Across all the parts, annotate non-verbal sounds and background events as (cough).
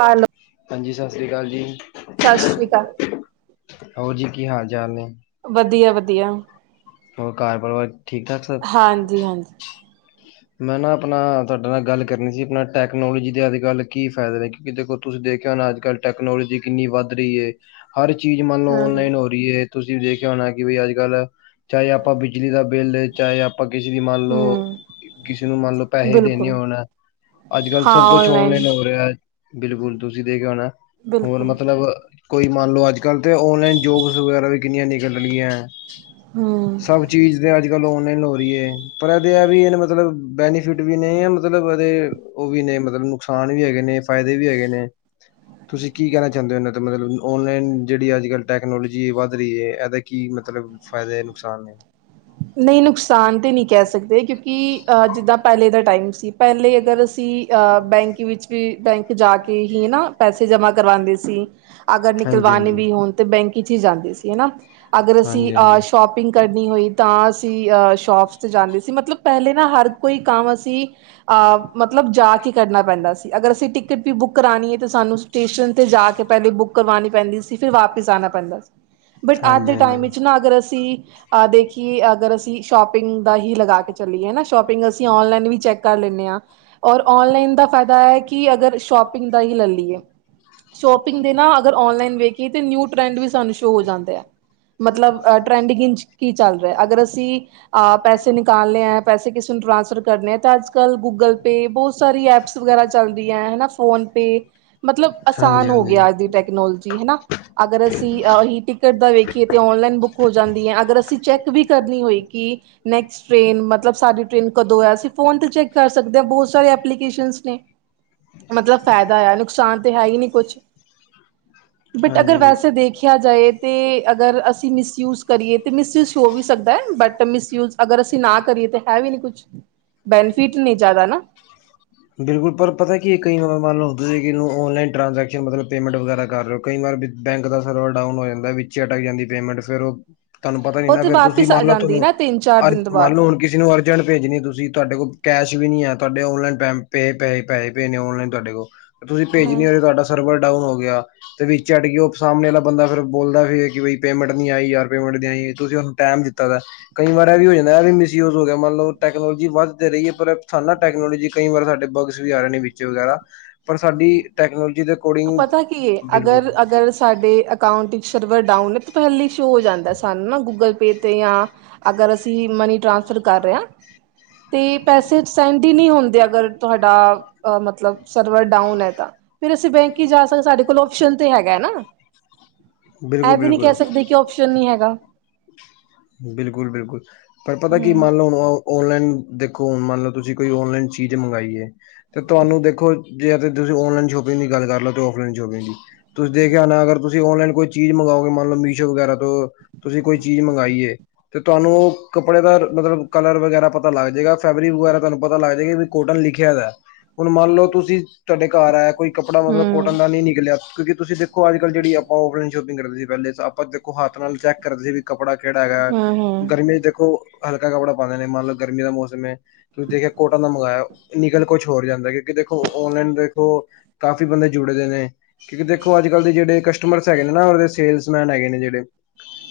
Hello, ਹਾਂਜੀ, ਸਤਿ ਸ੍ਰੀ ਅਕਾਲ ਜੀ। ਸਤਿ ਸ਼੍ਰੀ ਅਕਾਲ। ਹੋਰ ਜੀ, ਕੀ ਹਾਲ- ਚਾਲ ਨੇ? ਵਧੀਆ- ਵਧੀਆ। ਹੋਰ ਘਰ ਪਰਿਵਾਰ ਠੀਕ ਠਾਕ ਸਭ? ਹਾਂਜੀ। ਜੀ ਹਾਂਜੀ। ਮੈਂ ਨਾ ਆਪਣਾ ਤੁਹਾਡੇ ਨਾਲ ਗੱਲ ਕਰਨੀ ਸੀ ਆਪਣਾ ਟੈਕਨੋਲੋਜੀ ਦੇ ਅੱਜ- ਕੱਲ੍ਹ ਕੀ ਫਾਇਦੇ ਨੇ? ਕਿ ਦੇਖੋ ਤੁਸੀਂ ਦੇਖਿਆ ਹੋੁਣਾ ਅੱਜ- ਕੱਲ੍ਹ ਟੈਕਨੋਲੋਜੀ ਕਿੰਨੀ ਵਧ ਰਹੀ ਐ। ਹਰ ਚੀਜ਼ ਮੰਨ ਲਓ ਹਾਂ ਹਾਂ, ਓਨਲਾਈਨ ਹੋ ਰਹੀ ਹੈ ਤੁਸੀਂ ਦੇਖਿਆ ਹੋਣਾ ਕਿ ਬਈ ਅੱਜ - ਕੱਲ ਚਾਹੇ ਆਪਾਂ ਬਿਜਲੀ ਦਾ ਬਿੱਲ ਚਾਹੇ ਆਪਾਂ ਕਿਸੇ ਦੀ ਮੰਨ ਲਉ ਹੂੰ ਕਿਸੇ ਨੂੰ ਮੰਨ ਲਓ ਪੈਸੇ ਦੇਣੇ ਬਿਲਕੁਲ, ਹੋਣਾ ਅੱਜ- ਕੱਲ ਹਾਂ ਸਭ ਕੁਝ ਔਨਲਾਈਨ ਆੱਨਲਇਨ ਹੋਣ ਬਿਲਕੁਲ ਤੁਸੀਂ ਦੇਖਿਆ ਹੋਨਾ ਹੋਰ ਬਿਲਕੁਲ, ਮਤਲਬ ਕੋਈ ਮੰਨ ਲਓ ਅੱਜ- ਕੱਲ ਤਾਂ ਔਨਲਾਈਨ ਜੋਬਸ ਵਗੈਰਾ ਵੀ ਕਿੰਨੀਆਂ ਨਿਕਲਣੀਆਂ ਐ। ਹੂੰ। ਸਭ ਚੀਜ਼ ਤੇ ਅੱਜ- ਕੱਲ ਔਨਲਾਈਨ ਹੋ ਰਹੀ ਹੈ ਪਰ ਇਹਦੇ ਵੀ ਇਹਨ ਮਤਲਬ ਬੈਨੀਫਿਟ ਵੀ ਨੇ ਮਤਲਬ ਇਹਦੇ ਉਹ ਵੀ ਨੇ ਮਤਲਬ ਨੁਕਸਾਨ ਵੀ ਹੈਗੇ ਨੇ ਫ਼ਾਇਦੇ ਵੀ ਹੈਗੇ ਨੇ ਤੁਸੀਂ ਕੀ ਕਹਿਣਾ ਚਾਹੁੰਦੇ ਹੋ ਉਹਨਾਂ ਦਾ ਮਤਲਬ ਔਨਲਾਈਨ ਜਿਹੜੀ ਅੱਜ -ਕੱਲ੍ਹ ਟੈਕਨੋਲੋਜੀ ਵੱਧ ਰਹੀ ਹੈ ਇਹਦਾ ਕੀ ਮਤਲਬ ਫਾਇਦੇ ਨੁਕਸਾਨ ਨੇ? ਨਹੀਂ ਹਾਂਜੀ ਨੁਕਸਾਨ ਤਾਂ ਨਹੀਂ ਕਹਿ ਸਕਦੇ ਕਿਉਂਕਿ ਅਹ ਜਿੱਦਾਂ ਪਹਿਲੇ ਦਾ ਟਾਈਮ ਸੀ ਪਹਿਲੇ ਅਗਰ ਅਸੀਂ ਬੈਂਕ ਵਿੱਚ ਵੀ ਬੈਂਕ ਜਾ ਕੇ ਹੀ ਨਾ ਪੈਸੇ ਜਮ੍ਹਾਂ ਕਰਵਾਦੇ ਸੀ ਅਗਰ ਹਾਂਜੀ ਨਿਕਲਵਾਣੇ ਵੀ ਹੋਣ ਤੇ ਬੈਂਕ ਵਿਚ ਹੀ ਜਾਂਦੇ ਸੀ ਹਨਾ ਅਗਰ ਅਸੀਂ ਹਾਂਜੀ ਹਾਂਜੀ ਸ਼ੋਪਿੰਗ ਕਰਨੀ ਹੋਈ ਤਾਂ ਅਸੀਂ ਸ਼ੋਪਸ 'ਤੇ ਜਾਂਦੇ ਸੀ ਮਤਲਬ ਪਹਿਲੇ ਨਾ ਹਰ ਕੋਈ ਕੰਮ ਅਸੀਂ ਅਹ ਮਤਲਬ ਜਾ ਕੇ ਕਰਨਾ ਪੈਂਦਾ ਸੀ ਅਗਰ ਅਸੀਂ ਟਿਕਟ ਵੀ ਬੁੱਕ ਕਰਣੀ ਹਐ ਤਾਂ ਸਾਨੂੰ ਸਟੇਸ਼ਨ ਤੇ ਜਾ ਕੇ ਪਹਿਲੇ ਬੁੱਕ ਕਰਵਾਣੀ ਪੈਂਦੀ ਸੀ ਫਿਰ ਵਾਪਿਸ ਅੰਨਾ ਪੈਂਦਾ ਸੀ। ਬਟ ਅੱਜ ਦੇ ਟਾਈਮ ਵਿੱਚ ਨਾ ਅਗਰ ਅਸੀਂ ਅ ਦੇਖ ਕਿ ਅਗਰ ਅਸੀਂ ਸ਼ੋਪਿੰਗ ਦਾ ਹੀ ਲਗਾ ਕੇ ਚੱਲੀਏ ਨਾ ਸ਼ੋਪਿੰਗ ਅਸੀਂ ਨਲਾਈਨ ਵੀ ਚੈੱਕ ਕਰ ਲੈਂਦੇ ਹਾਂ। ਔਰ ਔਨਲਾਈਨ ਦਾ ਫਾਇਦਾ ਇਹ ਕਿ ਅਗਰ ਸ਼ੋਪਿੰਗ ਦਾ ਹੀ ਲੈ ਲਈਏ। ਸ਼ੋਪਿੰਗ ਦੇ ਨਾ ਅਗਰ ਔਲਾਇਨ ਵੇਖੀਆ ਨਾ ਨਿਊ ਤਰੇਂਡ ਵੀ ਸ਼ੋ ਹੋ ਜਾਂਦਾ ਐ। ਮਤਲਬ ਟ੍ਰੈਂਡਿੰਗ ਕੀ ਚੱਲ ਰਿਹਾ ਅਗਰ ਅਸੀਂ ਅ ਪੈਸੇ ਨਿਕਾਲੇ ਆ ਪੈਸੇ ਕਿਸੇ ਨੂੰ ਟ੍ਰਾਂਸਫਰ ਕਰਨੇ ਆ ਤਾਂ ਅੱਜ- ਕੱਲ ਗੂਗਲ ਪੇ ਬਹੁਤ ਸਾਰੀ ਐਪਸ ਵਗੈਰਾ ਚੱਲਦੀ ਹੈ ਹਨਾ ਫੋਨ ਪੇ ਮਤਲਬ ਆਸਾਨ ਹੋ ਗਿਆ ਅੱਜ ਦੀ ਟੈਕਨੋਲੋਜੀ ਹਨਾ ਅਗਰ ਅਸੀਂ ਈ ਟਿਕਟ ਦਾ ਵੇਖੀਏ ਤੇ ਓਨਲਾਈਨ ਬੁੱਕ ਹੋ ਜਾਂਦੀ ਹੈ ਅਗਰ ਅਸੀਂ ਚੈੱਕ ਵੀ ਕਰਨੀ ਹੋਈ ਕਿ ਨੈਕਸਟ ਟ੍ਰੇਨ ਮਤਲਬ ਸਾਡੀ ਟ੍ਰੇਨ ਕਦੋਂ ਹੈ ਅਸੀਂ ਫੋਨ ਤੇ ਚੈੱਕ ਕਰ ਸਕਦੇ ਹਾਂ ਬਹੁਤ ਸਾਰੇ ਐਪਲੀਕੇਸ਼ਨ ਨੇ ਮਤਲਬ ਫ਼ਾਇਦਾ ਆ ਨੁਕਸਾਨ ਤਾਂ ਹੈ ਹੀ ਨਹੀਂੀ ਕੁਛ ਬਟ ਹਾਂਜੀ ਅਗਰ ਜੀ। ਵੈਸੇ ਦੇਖਿਆ ਜਾਏ ਤਾਂ ਅਗਰ ਅਸੀਂ ਮਿਸਯੂਜ ਕਰੀਏ ਤਾਂ ਮਿਸਯੂਜ ਹੋ ਵੀ ਸਕਦਾ ਹੈ ਬਟ ਮਿਸਯੂਜ ਅਗਰ ਅਸੀਂ ਨਾ ਕਰੀਏ ਤੇ ਹੈ ਵੀ ਨੀ ਕੁਛ ਬੈਨੀਫਿਟ ਨਹੀਂ ਜ਼ਿਆਦਾ ਨਾ ਬਿਲਕੁਲ ਪਰ ਪਤਾ ਕੀ ਇਹ ਕਈ ਵਾਰ ਮਨ ਲਓ ਹੁੰਦੇ ਸੀ ਕਿਨੂੰ ਔਨਲਾਈਨ ਟ੍ਰਾਂਜੈਕਸ਼ਨ ਮਤਲਬ ਪੇਮੈਂਟ ਵਗੈਰਾ ਕਰ ਰਓ ਕਈ ਵਾਰ ਬੈਂਕ ਦਾ ਸਰਵਰ ਡਾਊਨ ਹੋ ਜਾਂਦਾ ਵਿੱਚੇ ਅਟਕ ਜਾਂਦੀ ਪੇਮੈਂਟ ਫਰ ਉਹ ਤੁਹਾਨੂੰ ਪਤਾ ਨੀ ਉਹ ਨਾ ਤੇ ਫੇਰ ਤੁਸੀਂ ਵਾਪਿਸ ਆ ਮੰਨ ਲਓ ਜਾਂਦੀ ਤੁਹਾਨੂੰ ਨਾ ਤਿੰਨ ਚਾਰ ਅਰਜ ਦਿਨ ਤੋਂ ਮੰਨ ਬਾਅਦ ਲਓ ਹੁਣ ਕਿਸੇ ਨੂੰ ਅਰਜ ਜਣ ਭੇਜਣੀ ਤੁਸੀਂ ਤੁਹਾਡੇ ਕੋਲ ਕੈਸ਼ ਵੀ ਨਹੀਂ ਤੁਹਾਡੇ ਔਨਲਾਈਨ ਪੈਮੈਂ ਪੈਸੇ ਪੈਸੇ ਭੇਜਣੇ ਆਨਲਾਈਨ ਤੁਹਾਡ ਕੋਲ ਤੁਸੀਂ ਭੇਜ ਹਿ ਹਾਂ ਨਿ ਤੁਹਾਡਾ ਸਰਵਰ ਡਾਊਨ ਹੋ ਗਿਆ ਤੇ ਵਿਚ ਅੜ ਗਈ ਕਿ ਉਹ ਸਾਹਮਣੇ ਵਾਲਾ ਬੰਦਾ ਫਿਰ ਬੋਲਦਾ ਸੀ ਕਿ ਬਈ ਪੇਮੈਂਟ ਨਹੀਂੀ ਆਈ ਯਾਰ ਪੇਮੈਂਟ ਆਈ ਤੁਸੀਂ ਟੈਮ ਦਿੱਤਾ ਦਾ ਕਈ ਵਾਰ ਇਹ ਵੀ ਹੋ ਜਾਂਦਾ ਵੀ ਮਿਸਯੂਜ ਹੋ ਗਿਆ ਮੰਨਲਬ ਟੈਕਨੋਲੋਜੀ ਵੱਧਦੇ ਰਹੀ ਹੈ ਪਰ ਸਾਨਾ ਟੈਕਨੋਲੋਜੀ ਕਈ ਵਾਰ ਸਾਡੇ ਬਗਸ ਵੀ ਆ ਰਹੇ ਨੇ ਵਿੱਚ ਵਗੈਰਾ ਪਰ ਸਾਡੀ ਟੈਕਨੋਲੋਜੀ ਦੇ ਅਕੋਰਡਿੰਗ ਪਤਾ ਕੀ ਹੈ ਬਿਲਕੁਲ ਅਗਰ ਅਗਰ ਸਾਡੇ ਅਕਾਊਂਟ ਵਿੱਚ ਸਰਵਰ ਡਾਊਨ ਹੈ ਤੇ ਪਹਿਲੇ ਸ਼ੂ ਹੋ ਜਾਂਦਾ ਸਾਨੂੰ ਨਾ ਗੂਗਲ ਪੇ ਤੇ ਜਾਂ ਅਗਰ ਅਸੀਂ ਮਨੀ ਟ੍ਰਾਂਸਫਰ ਕਰ ਰਹੇ ਹਾਂ ਤੇ ਪੈਸੇ ਸੈਂਡ ਹੀ ਨਹੀਂ ਹੁੰਦੇ ਅਗਰ ਤੁਹਾਡਾ ਅ ਮਤਲਬ ਸਰਵਰ ਡਾਊਨ ਹੈ ਤਾਂ ਫਿਰ ਅਸੀਂ ਬੈਂਕ ਹੀ ਜਾ ਸਾਡੇ ਕੋਲ ਓਪਸ਼ਨ ਤੇ ਹੈਗਾ ਹੈ ਨਾ ਬਿਲਕੁਲ ਇਹ ਵੀ ਨਹੀਂੀ ਬਿਲਕੁਲ ਕਹਿ ਸਕਦੇ ਕਿ ਓਪਸ਼ਨ ਨਹੀਂੀ ਹੈਗਾ ਬਿਲਕੁਲ ਬਿਲਕੁਲ ਪਰ ਪਤਾ ਕੀ ਮੰਨ ਲਓ ਹੁਣ ਔਨਲਾਈਨ ਦੇਖੋ ਹੁਣ ਮੰਨ ਲਓ ਤੁਸੀਂ ਕੋਈ ਨਲਾਈਨ ਚੀਜ਼ ਮੰਗਾਈਏ ਤੇ ਤੁਹਾਨੂੰ ਦੇਖੋ ਜੇ ਏਥੇ ਤੁਸੀਂ ਔਨਲਾਈਨ ਸ਼ੋਪਿੰਗ ਦੀ ਗੱਲ ਕਰ ਲਓ ਫਲਾਈਨ ਸ਼ੋਪਿੰਗ ਦੀ ਤੁਸੀਂ ਦੇਖਿਆ ਨਾ ਅਗਰ ਤੁਸੀਂ ਔਨਲਾਈਨ ਕੁਛ ਚੀਜ਼ ਮੰਗਓਗੇ ਮੰਨ ਲਓ ਮੀਸ਼ੋ ਵਗੈਰਾ ਤੋਂ ਤੁਸੀਂ ਕੋਈ ਚੀਜ਼ ਮੰਗਵਾਾਈਏ ਤੇ ਤੁਹਾਨੂੰ ਉਹ ਕੱਪੜੇ ਦਾ ਮਤਲਬ ਕਲਰ ਵਗੈਰਾ ਪਤਾ ਪਤਾ ਲੱਗ ਜਾਏਗਾ ਫੈਬਰਿਕ ਵਗੈਰਾ ਤੁਹਾਨੂੰ ਪਤਾ ਲੱਗ ਜਾਏਗਾ ਵੀ ਕੋਟਨ ਲਿਖਿਆ ਵੈ ਹੁਣ ਮੰਨ ਲਓ ਤੁਸੀਂ ਤੁਹਾਡੇ ਘਰ ਆਇ ਕੋਈ ਕੱਪਰਾ ਮਤਲਬ ਹੂੰ, ਕੋਟਨ ਦਾ ਨਿ ਨਿਕਲੀਆ ਕਿਉਂਕਿ ਤੁਸੀਂ ਦੇਖੋ ਅੱਜ ਕੱਲ ਜਿਹੜੀ ਆਪਾਂ ਔਫਲਾਈਨ ਸ਼ੋਪਿੰਗ ਕਰਦੇ ਸੀ ਅਨਲੈਸ ਆਪਾਂ ਤੇ ੋ ਹੱਥ ਨਾਲ ਚੈੱਕ ਕਰਦੇ ਸੀ ਵੀ ਕੱਪੜਾ ਕਿਹੜਾ ਹੈਗਾ ਹੂੰ, ਹੂੰ, ਗਰਮੀ ਚ ਦੇਖੋ ਹਲਕਾ ਕੱਪੜਾ ਪਾਉਂਦੇ ਨੇ ਮੰਨ ਲਓ ਗਰਮੀ ਦਾ ਮੌਸਮ ਹੈ ਤੁਸੀਂ ਦੇਖਿਆ ਕੋਟਨ ਦਾ ਮੰਗਵਾਇਆ ਨਿਕਲ ਕੁਛ ਹੋਰ ਜਾਂਦਾ ਕਿਉਂਕਿ ਦੇਖੋ ਔਨਲਾਈਨ ਦੇਖੋ ਕਾਫ਼ੀ ਬੰਦੇ ਜੁੜੇ ਦੇ ਨੇ ਕਿਉਂਕਿ ਦੇਖੋ ਅੱਜ ਕੱਲ੍ਹ ਦੇ ਜਿਹੜੇ ਕਸਟਮਰਸ ਹੈਗੇ ਨੇ ਨਾ ਉਹਦੇ ਸੇਲਸਮੈਨ ਹੈਗੇ ਨੇ ਜਿਹੜੇ।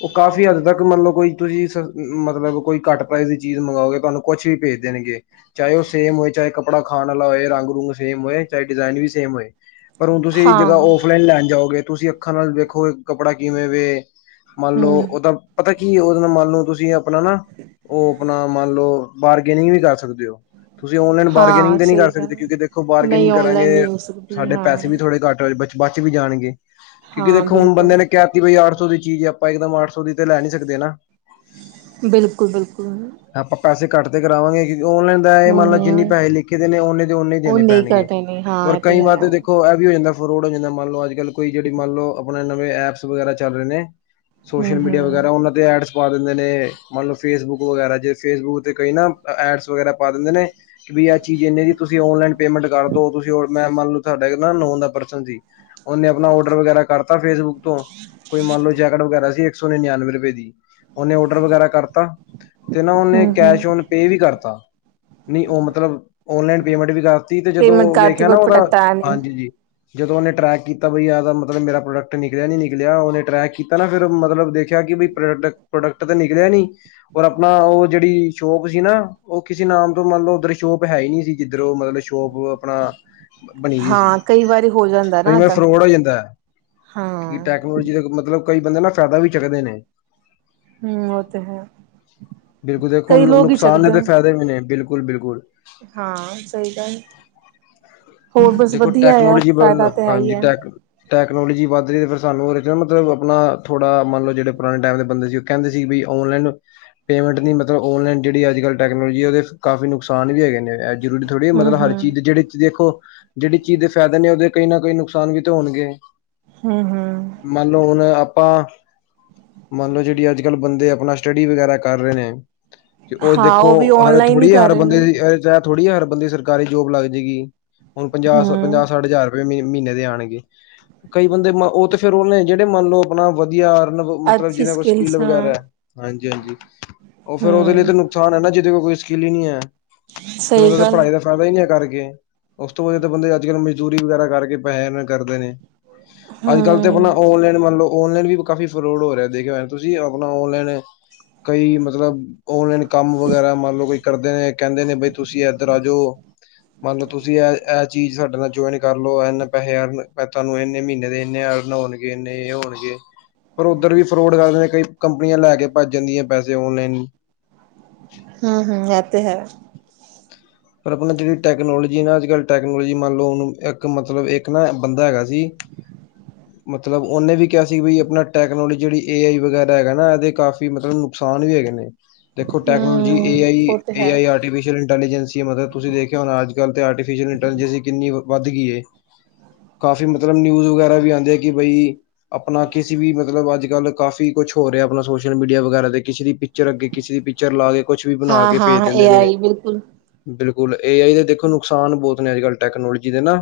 ਉਹ ਕਾਫ਼ੀ ਹੱਦ ਤੱਕ ਮੰਨਲਓ ਕੋਈ ਤੁਸੀਂ। ਮਤਲਬ ਕੋਈ ਘੱਟ ਪ੍ਰਾਈਜ਼ ਦੀ ਚੀਜ਼ ਮੰਗਵਾਓਗੇ ਤੁਹਾਨੂੰ ਕੁਛ ਵੀ ਭੇਜ ਦੇਣਗੇ। ਚਾਹੇ ਉਹ ਸੇਮ ਹੋਏ ਚਾਹੇ ਕੱਪੜਾ ਖਾਣ ਵਾਲਾ ਹੋਏ ਰੰਗ ਰੁੰਗ ਸੇਮ ਹੋਏ ਚਾਹੇ ਡਿਜ਼ਾਇਨ ਵੀ ਸੇਮ ਹੋਏ। ਪਰ ਹੁਣ ਤੁਸੀਂ ਹਾਂ, ਜਗ੍ਹਾ ਔਫਲੀਨੇ ਲੈਣ ਜਾਓਗੇ ਤੁਸੀਂ ਅੱਖਾਂ ਨਾਲ ਵੇਖੋ ਕੱਪੜਾ ਕਿਵੇਂ ਵੇ। ਮੰਨ ਲਓ ਹੂੰ, ਉਹਦਾ ਪਤਾ ਕੀ ਉਹਦੇ ਨਾਲ ਮੰਨ ਲਓ ਤੁਸੀਂ ਆਪਣਾ ਨਾ ਉਹ ਆਪਣਾ ਮੰਨ ਲਓ। ਬਾਰਗੇਨਿੰਗ ਵੀ ਕਰ ਸਕਦੇ ਹੋ। ਤੁਸੀਂ ਔਨਲਾਈਨ ਬਾਰਗੇਨਿੰਗ ਹਾਂ ਤੇ ਨੀ ਸਹੀ ਕਰ ਗੱਲ ਸਕਦੇ ਹੈ। ਕਿਉਂਕਿ ਦੇਖੋ ਨਹੀਂ ਬਾਰਗੇਨਿੰਗ ਔਨਲਾਈਨ ਕਰਾਂਗੇ ਨਹੀਂ ਹੋ ਸਕਦੀ ਸਾਡੇ ਹਾਂ, ਪੈਸੇ ਵੀ ਥੋੜੇ। ਘਟ ਹੋਏ ਬੱਚ ਵੀ ਜਾਣਗੇ ਕਿਉਂਕਿ ਹਾਂ ਦੇਖੋ ਹੁਣ ਬਿਲਕੁਲ, ਬੰਦੇ ਨੇ ਕਿਆ ਬਈ ਅੱਠ ਸੌ ਦੀ ਚੀਜ਼ ਹੈ ਆਪਾਂ ਇੱਕਦਮ ਅੱਠ ਸੌ ਦੀ ਤੇ ਲੈ ਨੀ ਸਕਦੇ ਨਾ। ਬਿਲਕੁੱਲ-ਬਿਲਕੁੱਲ। ਆਪਾਂ ਪੈਸੇ ਘੱਟ 'ਤੇ ਕਰਾਵਾਂਗੇ ਕਿਉਂਕਿ ਔਨਲਾਈਨ ਦਾ ਏ ਹੂੰ, ਮੰਨ ਲੋ ਜਿੰਨੀ ਹੂੰ ਪੈਹੇ ਲਿਖੇ ਦੇ ਨੇ ਉਨੇ ਦੇ ਉਨੇ ਈ ਉਹ ਦੇਣੇ ਨਹੀਂ ਪੈਣਗੇ, ਕਰਦੇ ਨੇ ਹਾਂ ਹੋਰ ਇਹ ਕਈ ਤੇ ਵਾਰ ਹੈ। ਤਾਂ ਦੇ ਖੋ ਐ ਵੀ ਹੋ ਜਾਂਦਾ ਫਰੋਡ ਹੋ ਜਾਂਦਾ ਮੰਨ ਲੋ ਅੱਜ-ਕੱਲ ਕੋਈ ਜਿਹੜੀ ਮੰਨ ਲੋ ਆਪਣੇ ਨਵੇਂ ਐਪਸ ਵਗੈਰਾ ਚੱਲ ਰੇ ਨੇ ਹੂੰ, ਸੋਸ਼ਲ ਮੀਡੀਆ ਹੂੰ, ਵਗੈਰਾ ਉਨਾ 'ਤੇ ਐਡਸ ਸਪਾ ਦਿੰਦੇ ਨੇ ਮੰਨ ਲੋ ਫੇਸਬੁੱਕ ਵਗੈਰਾ ਜੇ ਫੇਸਬੁੱਕ 'ਤੇ ਕਈ ਨਾ ਐਡਸ ਵਗੈਰਾ ਪਾ ਦਿੰਦੇ ਨੇ ਵੀ ਐ ਚੀਜ਼ ਏਨੇ ਦੀ ਤੁਸੀਂ ਓਨਲਾਈਨ ਪੇਮੈਂਟ ਕਰ ਦੋ ਤੁਸੀਂ ਹੋਰ ਮੈਂ ਮੰਨ ਲੋ ਤੁਹਾਡਾ ਇਕ ਨਾ ਨੋ ਦਾ ਪਰਸਨ ਸੀ ਉਨੇ ਆਪਣਾ ਔਡਰ ਵਗੈਰਾ ਕਰਤਾ ਫੇਸਬੁੱਕ ਤੋਂ ਕੋਈ ਮੰਨ ਲੋ ਜੈਕਟ ਵਗੈਰਾ ਸੀ ਸੌ ਨਿਆਨਵੇਂ ਰੁਪਏ ਦੀ ਉਨੇ ਔਡਰ ਵਗੈਰਾ ਕਰਤਾ 'ਤੇ ਨਾ ਉਨੇ ਹੂੰ, ਕੈਸ਼ ਓਨ ਹੂੰ ਪੇ ਵੀ ਕਰਤਾ ਨੀ ਓ ਮਤਲਬ ਓਨਲਾਈਨ ਪੇਮੈਂਟ ਵੀ ਕਰਤੀ 'ਤੇ ਜਦੋਂ ਪੇਮੈਂਟ ਕਰਤੀ ਵੇਖਿਆ ਪਰ ਨਾ ਉਦਾ, ਪ੍ਰੋਡਕਟ ਆਇਆ ਨਹੀਂ। ਹਾਂਜੀ ਜੀ। ਜਦੋਂ ਉਨੇ ਟਰੈਕ ਕੀਤਾ ਬਈ ਐ ਤਾਂ ਮਤਲਬ ਮੇਰਾ ਪ੍ਰੋਡਕਟ ਨਿਕਲਿਆ ਨੀ ਨਿਕਲਿਆ ਉਨੇ ਟਰੈਕ ਕੀ ਤਾ ਨਾ ਫਿਰ ਓ ਮਤਲਬ ਦੇਖਿਆ ਕਿ ਬਈ ਪ੍ਰੋਡਕ ਪ੍ਰੋਡਕਟ ਤਾਂ ਨਿਕਲਿਆ ਨੀ ਔਰ ਆਪਣਾ ਓ ਜਿਹੜੀ ਸ਼ੋਪ ਸੀ ਨਾ ਓ ਕਿਸੇ ਨਾਮ ਤੋਂ ਮਤਲਬ ਉਧਰ ਸ਼ੋਪ ਹੈ ਈ ਨੀ ਸੀ ਜਿੱਧਰ ਓ ਮਤਲਬ ਸ਼ੋਪ ਆਪਣਾ ਬਣੀ ਵੀ ਸੀ, ਹਾਂ ਕਈ ਵਾਰੀ ਹੋ ਜਾਂਦਾ ਕਈ ਨਾ ਵਾਰੀ ਏਦਾਂ ਫਰੋਡ ਹੋ ਜਾਂਦਾ, ਕਿ ਹਾਂ, ਟੈ ਕਨੋਲਜ਼ੀ ਦਾ ਮਤਲਬ ਕਈ ਬੰਦੇ ਨਾ ਫਾਇਦਾ ਵੀ ਚੱਕਦੇ ਨੇ। ਹੂੰ ਓ 'ਤੇ ਹੈ। ਬਿਲਕੁੱਲ ਦੇਖੋ ਕਈ ਲੋਕ ਹੀ ਨੁਕਸਾਨ ਨੇ ਚੱਕਦੇ 'ਤੇ ਫ਼ਾਇਦੇ ਵੀ ਨੇ ਬਿਲਕੁੱਲ-ਬਿਲਕੁੱਲ। ਹਾਂ ਸਈ ਗੱਲ, ਹੋਰ ਬਸ ਦੇਖੋ ਵਧੀਆ ਆ ਟੈਕਨੋਲੋਜੀ ਵੱਲ ਫਾਇਦਾ 'ਤੇ ਹੈ ਈ ਹਾਂਜੀ ਐ। ਟੈਕ ਟੈਕਨੋਲੋਜੀ ਵੱਧ ਰੀ 'ਤੇ ਫਿਰ ਸਾਨੂੰ ਉਦੇ 'ਚ ਨਾ ਮਤਲਬ ਆਪਣਾ ਥੋੜਾ ਮੰਨ ਲੋ ਜਿਹੜੇ ਪੁਰਾਣੇ ਟਾਈਮ ਦੇ ਬੰਦੇ ਸੀ ਕਹਿੰਦੇ ਸੀ ਬੀ ਔਨਲਾਈਨ ਪੇਮੈਂਟ ਨੀ ਮਤਲਬ ਔਨਲਾਈਨ ਜਿਹੜੀ ਅੱਜ-ਕਲ ਟੈਕਨੋਲਜ਼ੀ ਉਦੇ ਕਾਫੀ ਨੁਕਸਾਨ ਵੀ ਹੈਗੇ ਨੇ ਜ਼ਰੂਰੀ ਥੋੜੀ ਆ ਮਤਲਬ ਹਰ ਹੂੰ-ਹੂੰ, ਚੀਜ਼ ਜਿਹੜੀ 'ਚ ਦੇਖੋ ਜਿਹੜੀ ਚੀਜ਼ ਦੇ ਫਾਇਦੇ ਨੇ ਉਦੇ ਕਈ ਨਾ ਕਈ ਨੁਕਸਾਨ ਵੀ 'ਤੇ ਹੋਣਗੇ। ਹੂੰ-ਹੂੰ। ਮੰਨ ਲੋ ਹੁਣ ਆਪਾਂ ਮੰਨ ਲੋ ਜਿਹੜੀ ਅੱਜ-ਕਲ ਬੰਦੇ ਆਪਣਾ ਸਟੱਡੀ ਵਗੈਰਾ ਕਰ ਰੇ ਨੇ ਓ ਹਾਂ ਉਹ ਦੇਖੋ ਵੀ ਹਰ ਔਨਲਾਈਨ ਹੀ ਥੋੜੀ ਐ ਕਰ ਹਰ ਰਹੇ ਨੇ। ਬੰਦੇ ਦੀ ਅ ਜਾ ਐ ਥੋੜੀ ਐ ਹਰ ਬੰਦੇ ਦੀ ਸਰਕਾਰੀ ਜੋਬ ਲੱਗ ਜੇਗੀ। ਹੁਣ ਪੰਜਾਹ ਸ ਹੂੰ, ਪੰਜਾਹ-ਸੱਠ ਹਜ਼ਾਰ ਰੁਪਏ ਮੀ ਮ੍ਹੀਨੇ ਦੇ ਆਣਗੇ, ਕਈ ਬੰਦੇ ਮ ਓ 'ਤੇ ਫਿਰ ਉਨੇ ਜਿਹੜੇ ਮੰਨ ਲੋ ਆਪਣਾ ਵਧੀਆ ਅਰਨ ਮਤਲਬ ਅੱਛੀ ਜਿਨਾਂ ਕੋਲ ਸਕਿੱਲ ਸਕਿੱਲਸ ਹਾਂ, ਵਗੈਰਾ ਐ ਹਾਂਜੀ-ਹਾਂਜੀ, ਓ ਫਿਰ ਉਦੇ ਲੀ 'ਤੇ ਹੂੰ ਨੁਕਸਾਨ ਐ ਨਾ ਜਿਦੇ ਕੋਲ ਕੋਈ ਸਕਿੱਲ ਈ ਨੀ ਐ। ਫਿਰ ਸਹੀ ਉਦਾ ਤਾਂ ਗੱਲ। ਪੜਾਈ ਦਾ ਫਾਇਦਾ ਈ ਨੀ ਐ ਕਰਕੇ। ਉਸ ਤੋਂ ਵਧੀਆ ਤਾਂ ਬੰਦੇ ਅੱਜ-ਕੱਲ ਮਜ਼ਦੂਰੀ ਵਗੈਰਾ ਕਰਕੇ ਪੈਹੇ ਅਰਨ ਕਰਦੇ ਨੇ। ਅੱਜ-ਕੱਲ 'ਤੇ ਹੂੰ, ਆਪਣਾ ਔਨਲਾਈਨ ਮੰਨ ਲੋ ਔਨਲਾਈਨ ਵੀ ਕਾਫੀ ਫਰੋਡ ਹੋ ਰੇਆ ਦੇਖਿਆ ਤੁਸੀਂ ਆਪਣਾ ਔਨਲਾਈਨ ਕਈ ਮਤਲਬ ਓਨਲਾਈਨ ਕੰਮ ਵਗੈਰਾ ਮੰਨ ਲੋ ਕੋਈ ਕਰਦੇ ਨੇ ਕਹਿੰਦੇ ਨੇ ਬਈ ਤੁਸੀਂ ਐਧਰ ਆ ਜੋ ਮੰਨ ਲ ਤੁਸੀਂ ਐ, ਐ ਚੀਜ਼ ਸਾਡੇ ਨਾਲ ਜੁਆਇਨ ਕਰ ਲੋ ਐਨੇ ਪੈਹੇ ਅਰਨ ਤੁਹਾਨੂੰ ਇੰਨੇ ਮ੍ਹੀਨੇ ਦੇ ਇੰਨੇ ਅਰਨ ਹੋਣ ਗੇ ਨੇ ਹੋਣਗੇ। ਪਰ ਉੱਧਰ ਵੀ ਫਰੋਡ ਕਰਦੇ ਨੇ ਕਈ ਕੰਪਨੀਆਂ ਲੈ ਕੇ ਭੱਜ ਜਾਂਦੀਆਂ ਪੈਸੇ ਔਨਲਾਈਨ ਹੂੰ-ਹੂੰ ਐ 'ਤੇ ਹੈ। ਪਰ ਆਪਣਾ ਜੇੜੀ ਟੈਕਨੋਲੋਜੀ ਏ ਨਾ ਅੱਜ-ਕਲ ਟੈਕਨੋਲੋਜੀ ਮੰਨ ਲੋ ਹੁਣ ਇਕ ਮਤਲਬ ਇਕ ਨਾ ਬੰਦਾ ਹੈਗਾ ਸੀ (inaudible) ਮਤਲਬ ਉਨੇ ਵੀ ਕੇਆ ਸੀ ਵੀ ਆਪਣਾ ਟੈਕਨੋਲੋਜੀ ਜਿਹੜੀ ਏ ਆਈ ਵਗੈਰਾ ਹੈਗਾ ਨਾ ਏਦੇ ਕਾਫੀ ਮਤਲਬ ਨੁਕਸਾਨ ਵੀ ਹੈਗੇ ਨੇ। ਦੇਖੋ, ਟੈਕਨੋਲੋਜੀ, ਏ ਹੂੰ ਆਇ, ਉਹ ਤੇ ਏ ਹੈ। ਆਈ ਆਰਟੀਫਿਸ਼ਅਲ ਇੰਟੈਲੀਜੈਂਸੀ! ਮਤਲਬ, ਤੁਸੀਂ ਦੇਖਿਆ ਹੋਣਾ, ਅੱਜ-ਕੱਲ ਤੇ ਆਰਟੀਫਿਸ਼ਲ ਇੰਟੈਲੀਜੈਂਸ ਕਿਨੀ ਵੱਧ ਗੀ ਏ! ਕਾਫ਼ੀ, ਮਤਲਬ, ਨਿਊਜ਼ ਵਗੈਰਾ ਵੀ ਆਂਦੇ ਕਿ ਬਈ ਆਪਣਾ ਕਿਸੀ ਵੀ ਮਤਲਬ ਅੱਜ ਕੱਲ ਕਾਫੀ ਕੁਛ ਹੋ ਰਿਆ ਆਪਣਾ ਸੋਸ਼ਲ ਮੀਡੀਆ ਵਗੈਰਾ ਤੇ ਕਿਸੀ ਦੀ ਪਿਕ ਪਿਚਰ ਅੱਗੇ ਕਿਸੇ ਦੀ ਪਿਚਰ ਲਾ ਕੇ ਕੁਛ ਵੀ ਬਣਾ ਕੇ ਪੇਜ ਹਾਂ-ਹਾਂ ਏ ਦੇਂਦੇ ਨੇ। ਆਈ ਬਿਲਕੁਲ। ਬਿਲਕੁਲ ਏ ਆਈ ਦੇ ਦੇਖੋ ਨੁਕਸਾਨ ਬਹੁਤ ਨੇ, ਅੱਜ-ਕੱਲ ਟੈਕਨੋਲੋਜੀ ਦੇ ਨਾ,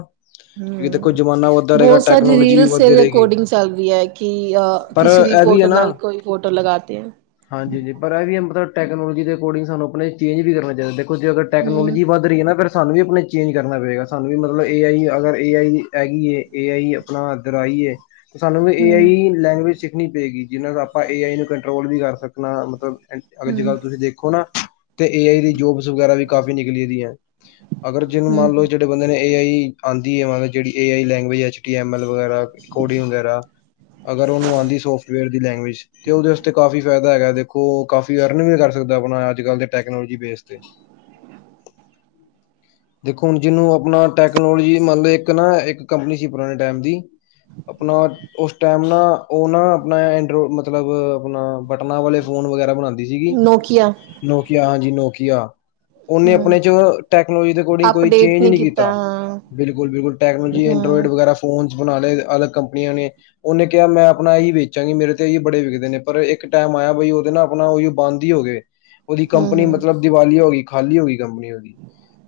ਕਿਉਂਕਿ ਦੇਖੋ ਹੂੰ। ਜਮਾ ਬਹੁਤ ਸਾਰੀ ਰੀਲਸ ਏਦੇ ਏਕੋਡਿੰਗ ਚੱਲਦੀ ਹੈ, ਕਿ ਅ ਪਰ ਕਿਸੀ ਦੀ ਇਹ ਵੀ ਹੈ ਫੋਟੋ ਨਾ ਨਾਲ ਕੋਈ ਫੋਟੋ ਲਗਾਤੀਆ। ਹਾਂਜੀ-ਹਾਂਜੀ ਪਰ ਏ ਵੀ ਮਤਲਬ ਟੈਕਨੋਲੋਜੀ ਦੇ ਅਕੋ੍ਡਿਂਗ ਸਾਨੂੰ ਆਪਣੇ ਚੇਂਜ ਵੀ ਕਰਨੇ ਚਾਹੀਦੇ, ਦੇਖੋ ਜ ਅਗਰ ਹੂੰ-ਹੂੰ, ਟੈਕਨੋਲੋਜੀ ਵੱਧ ਰੀਏ ਨਾ, ਫੇਰ ਸਾਨੂੰ ਵੀ ਆਪਣੇ ਚੇਂਜ ਕਰਨਾ ਪਏਗਾ, ਸਾਨੂੰ ਵੀ ਮਤਲਬ ਏ ਆਈ ਅਗਰ ਏ ਆਈ ਹੈਗੀ ਏ। ਏ ਆਈ ਆਪਣਾ ਏਧਰ ਆਈਏ, ਤੇ ਸਾਨੂੰ ਵੀ ਏ ਹੂੰ। ਆਈ ਲੈਂਗੁਏਜ ਸਿੱਖਣੀ ਪਏਗੀ, ਜਿਨ੍ਹਾਂ ਦਾ ਆਪਾਂ ਏ ਆਈ ਨੂੰ ਕੰਟਰੋਲ ਵੀ ਕਰ ਸਕਣਾ, ਮਤਲਬ ਅੱਜ-ਕੱਲ੍ਹ ਤੁਸੀਂ ਹੂੰ ਦੇਖੋ ਨਾ, ਤੇ ਏ ਆਈ ਦੀ ਜੋਬਸ ਵਗੈਰਾ ਵੀ ਕਾਫੀ ਨਿਕਲੀ ਦੀ ਏ, ਅਗਰ ਜਿਨੁ ਮੰਨ ਲਓ, ਹੂੰ ਜਿੜੇ ਬੰਦੇ ਨੇ ਏ ਆਈ ਆਂਦੀ ਏ, ਮਨ ਲਓ ਜੇੜੀ ਏ ਆਈ, language, H T M L ਵਗੈਰਾ, ਕੋਡਿੰਗ ਵਗੈਰਾ। ਅਗਰ ਉਨੂ ਆਂਦੀ ਸੋਫਟਵੇਅਰ ਦੀ ਲੈਂਗੁਏਜ- ਤੇ ਉਦੇ ਅਸਤੇ ਕਾਫੀ ਫੇਦਾ ਹੈਗੇ, ਦੇਖੋ, ਕਾਫੀ ਅਰਨ ਵੀ ਕਰ ਸਕਦੇ ਆਪਣਾ ਅੱਜ-ਕੱਲ ਦੇ ਟੈਕਨੋਲੋਜੀ ਬੇਸ ਤੇ। ਦੇਖੋ, ਹੁਣ ਜਿਨੂੰ ਆਪਣਾ ਟੈਕਨੋਲੋਜੀ, ਮਨਲੇ ਏਕ ਨਾ ਏਕ ਕੰਪਨੀ ਸੀ ਪੁਰਾਣੇ ਟੇਮ ਦੀ। ਆਪਣਾ ਉਸ ਟੇਮ ਨਾ ਉ ਨਾ ਆਪਣਾ ਐਂਡਰੋ ਮਤਲਬ ਆਪਣਾ ਬਟਨਾਂ ਵਾਲੇ ਫ਼ੋਨ ਵਗੈਰਾ ਬਣਾਂਦੀ ਸੀਗੀ। ਨੋਕਿਆ। ਨੋਕਿਆ! ਹਾਂਜੀ, ਨੋਕਿਆ। ਉਨੇ ਹੂੰ, ਆਪਣੇ ਚ ਟੈਕਨੋਲੋਜੀ ਦੇ ਅਕੋਰਡਿੰਗ ਕੋਈ ਅਪਡੇਟ ਚੇਂਜ ਨਹੀਂ ਨੀ ਕੀਤਾ। ਹਾਂ, ਬਿਲਕੁਲ-ਬਿਲਕੁਲ, ਟੈਕਨੋਲੋਜੀ, ਐਂਡਰੋਇਡ ਹੂੰ। ਵਗੈਰਾ ਫੋਨ ਬਣਾ ਲਏ ਅਲਗ ਕੰਪਨੀਆਂ ਨੇ। ਉਨੇ ਕਿਆ, ਮੈਂ ਅਪਣਾ ਇਹੀ ਵੇਚਾਂਗੀ, ਮੇਰੇ ਤੇ ਇਹੀ ਬੜੇ ਵਿਕਦੇ ਨੇ। ਪਰ ਇੱਕ ਟੇਮ ਆਇਆ ਬਈ ਉਦੇ ਨਾ ਆਪਣਾ ਉਹੀ ਬੰਦ ਦ ਹੋ ਗੇ, ਉਦੀ ਕੰਪਨੀ ਮਤਲਬ ਹੂੰ-ਹੂੰ-ਹੂੰ, ਦੀਵਾਲੀਯਾ ਹੋ ਗੀ, ਖਾਲੀ ਹੋ ਗੀ ਕੰਪਨੀ ਉਦੀ।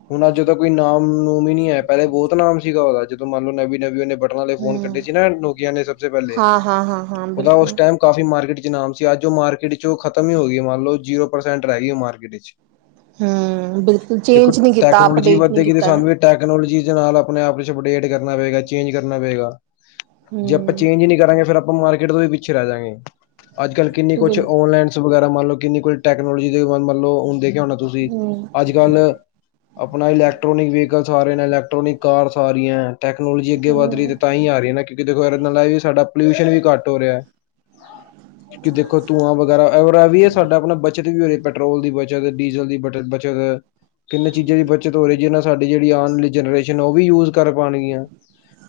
ਹੁਣ ਅੱਜ ਤਾਂ ਕੋਈ ਨਾਮ ਨੂ ਹਮ ਨੀ ਏ ਪੇਲੇ ਬੋਤ ਨਾਮ ਸੀਗਾ ਉਦਾ ਜਦੋਂ ਮੰਨ ਲਓ ਨਵੀ ਨਵੀ ਉਹਨ ਵਾਲੇ ਫੋਨ ਕੱਢੇ ਸੀ ਨਾ ਨੋਕੀਆਂ ਨੇ ਸਭ ਸੇ ਪੇਲੇ, ਹਾਂ-ਹਾਂ-ਹਾਂ-ਹਾਂ, ਉਦਾ ਉਸ ਬਿਲਕੁਲ। ਟੇਮ ਕਾਫੀ ਮਾਰਕੀਟ ਚ ਨਾਮ ਸੀ, ਅੱਜ ਉ ਮਾਰਕੀਟ ਚੋ ਖਤਮ ਇ ਹੋਗੀ, ਮੰਨ ਲਓ ਜੀਰੋ ਪਰਸੈਂਟ ਰਹਿ ਗੀ ਮਾਰਕੀਟ ਚ। ਹਮ, ਬਿਲਕੁਲ, ਦੇਖੋ ਚੇਂਜ ਨੀ ਕੀਤਾ, ਟੈਕਨੋਲੋਜੀ ਅਪਡੇਟ ਨੀ ਵਧੇਗੀ ਤੇ ਕੀਤਾ ਨਾ। ਸਾਨੂੰ ਵੀ ਟੈਕਨੋਲੋਜੀ ਦੇ ਨਾਲ ਆਪਣੇ ਆਪ ਵਿੱਚ ਅਪਡੇਟ ਕਰਨਾ ਪਏਗਾ, ਚੇਂਜ ਕਰਨਾ ਪਏਗਾ ਜੇ ਅਪ ਹੂੰ। ਚੇਂਜ ਈ ਨੀ ਕਰਾਂਗੇ, ਫੇਰ ਅਪਾਂ ਮਾਰਕੀਟ ਤੋਂ ਵੀ ਪਿੱਛੇ ਰਹਿ ਜਾਂਗੇ, ਅੱਜ-ਕੱਲ ਕਿੰਨੀ ਕੁਛ ਬਿਲ ਔਨਲਾਈਨ ਚ ਵਗੈਰਾ, ਮੰਨ ਲਓ ਕਿੰਨੀ ਕੁ ਟੈਕਨੋਲੋਜੀ ਦੇ ਮੰਨ ਲਓ ਹੁੰਦੇ ਦੇਖਿਆ ਹੋਣਾ ਤੁਸੀਂ ਹੂੰ-ਹੂੰ, ਅੱਜ-ਕੱਲ ਆਪਣਾ ਇਲੈਕਟ੍ਰੋਨਿਕ ਵਹੀਕਲਸ ਆਰਏ ਨੇ, ਇਲੈਕਟ੍ਰੋਨਿਕ ਕਾਰਸ ਆ ਰਈਆ, ਟੈਕਨੋਲੋਜੀ ਅੱਗੇ ਵੱਧ ਹੂੰ, ਰਈ ਤਾਂ ਇ ਆ ਰੀਏ ਨਾ, ਕਿਉਂਕਿ ਦੇਖੋ, ਏਦੇ ਨਾਲ ਏਇ ਸਾਡਾ ਪੋਲਿਊਸ਼ਨ ਵੀ ਘੱਟ ਹੋ ਰਿਆ। ਕਿ ਦੇਖੋ, ਧੂੰਆਂ ਵਗੈਰਾ, ਔਰ ਏ ਵੀ ਏ ਸਾਡਾ ਅਪਣਾ ਬੱਚਤ ਵੀ ਹੋ ਰਿਏ ਪੈਟਰੋਲ ਦੀ ਬੱਚਤ। ਡੀਜ਼ਲ ਦੀ ਬਟਤ ਬਚਤ ਐ। ਕਿੰਨੇ ਚੀਜੇ ਦੀ ਬੱਚਤ ਹੋ ਰੀ ਏ, ਜਿਨੇ ਨਾਲ ਸਾਡੀ ਜਿਹੜੀ ਆਉਣ ਵਾਲੀ ਜਨਰੇਸ਼ਨ ਹੈ, ਉਹ ਵੀ ਯੂਜ਼ ਕਰ ਪਾਉਣਗੀਆਂ।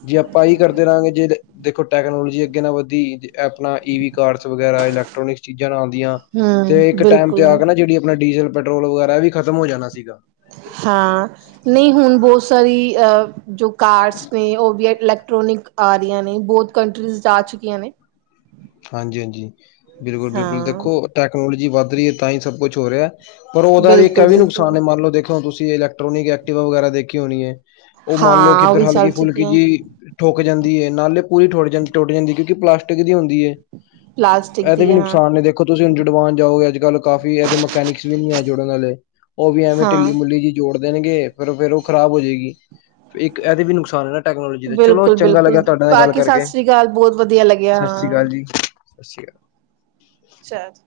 ਜੇ ਅਪਾਂ ਏਇ ਕਰਦੇ ਰਾਂਗੇ ਜੇ ਦੇਖੋ, ਟੈਕਨੋਲੋਜੀ ਅੱਗੇ ਨਾ ਵੱਧੀ ਐ--ਅਪਣਾ ਈ ਈ ਕਾਰਡਸ ਵਗੈਰਾ, ਇਲੈਕਟ੍ਰੋਨਿਕਸ ਚੀਜ਼ਾਂ ਨਾ ਆਂਦੀਆਂ! ਹੂੰ, ਤੇ ਏਕ ਟੇਮ ਬਿਲਕੁਲ। ਤੇ ਆ ਕੇ ਨਾ, ਜਿੜੀ ਆਪਣਾ ਡੀਜ਼ਲ-ਪੈਟਰੋਲ ਵਗੈਰਾ ਐ ਵੀ ਖਤਮ ਹੋ ਜਾਣਾ ਸੀਗਾ! ਹਾਂ ਨਈ ਹੁਣ ਬੋਤ ਸਾਰੀ ਆ ਜੋ ਕਾਰਸ ਨੇ ਉ ਵੀ ਇਲੈਕਟ੍ਰੋਨਿਕ ਆ ਰਿਆਂ ਨੇ ਬੋਤ ਕੰਟਰੀਜ਼ 'ਚ ਆ ਚੁੱਕੀਆਂ ਨੇ। ਹਾਂਜੀ-ਹਾਂਜੀ। ਬਿਲਕੁਲ-ਬਿਲਕੁਲ ਹਾਂ, ਦੇਖੋ ਟੈਕਨੋਲੋਜੀ ਵੱਧ ਰਹੀ ਹੈ। ਤਾਂ ਹੀ ਸਭ ਕੁਛ ਹੋ ਰਿਹਾ ਹੈ। ਪਰ ਉਹਦਾ ਵੀ ਇੱਕ ਐ ਵੀ ਨੁਕਸਾਨ ਐ, ਬਿਲਕੁਲ-ਬਿਲਕੁਲ। ਮੰਨ ਲਓ ਦੇਖੋੁ ਤੁਸੀਂ ਇਲੈਕਟ੍ਰੋਨਿਕ ਐਕਟਿਵਾ ਵਗੈਰਾ ਦੇਖੀ ਹੋਣੀ ਏ। ਉਹ ਮਾਨਲੋ, ਹਾਂ, ਉਹ ਕਿੱਧਰ ਵੀ ਚੱਲ ਹਲਕੀ- ਫੁਲਕੀ ਚੁੱਕੀਆਂ, ਜੀ ਠੁਕ ਜਾਂਦੀ ਏ। ਨਾਲੇ ਪੂਰੀ ਠੁੱਟ ਜਾਂ ਟੁੱਟ ਜਾਂਦੀ ਏ, ਕਿਉਂਕਿ ਪਲਾਸਟਿਕ ਦੀ ਹੁੰਦੀ ਏ। ਪਲਾਸਟਿਕ ਇਹਦੇ ਵੀ ਦੀਆਂ ਹਾਂ। ਨੁਕਸਾਨ ਨੇ ਦੇਖ ਦੇਖੋ ਤੁਸੀਂ ਜੁੜਵਾਨ ਜਾਓਗੇ, ਅੱਜ- ਕੱਲ੍ਹ ਕਾਫੀ ਇਹਦੇ ਮਕੈਨਿਕਸ ਵੀ ਨਹੀਂ ਹੈ ਜੁੜਨ ਵਾਲੇ। ਉਹ ਵੀ ਐਵੇਂ ਹਾਂ, ਢਿੱਲੀ- ਮੁਲੀ ਜਿਹੀ ਜੋੜ ਦੇਣਗੇ, ਫੇਰ- ਫੇਰ ਉਹ ਖ਼ਰਾਬ ਹੋ ਜੇਏਗੀ। ਇੱਕ, ਏਦੇ ਵੀ ਨੁਕਸਾਨ ਹੈ ਨਾ, ਟੈਕਨੋਲੋਜੀ ਦੇ। ਚਲੋ ਚੰਗਾ ਲੱਗਿਆ ਤੁਹਾਡੇ ਨਾਲ ਗੱਲ ਕਰਕੇ। ਗੱਲ ਬਹੁਤ ਵਧੀਆ ਲੱ ਸਤਿ ਸ਼੍ਰੀ ਅਕਾਲ ਜੀ, ਸਤਿ ਸ਼੍ਰੀ ਅਕਾਲ। ਅੱਛਾ। (unintelligible)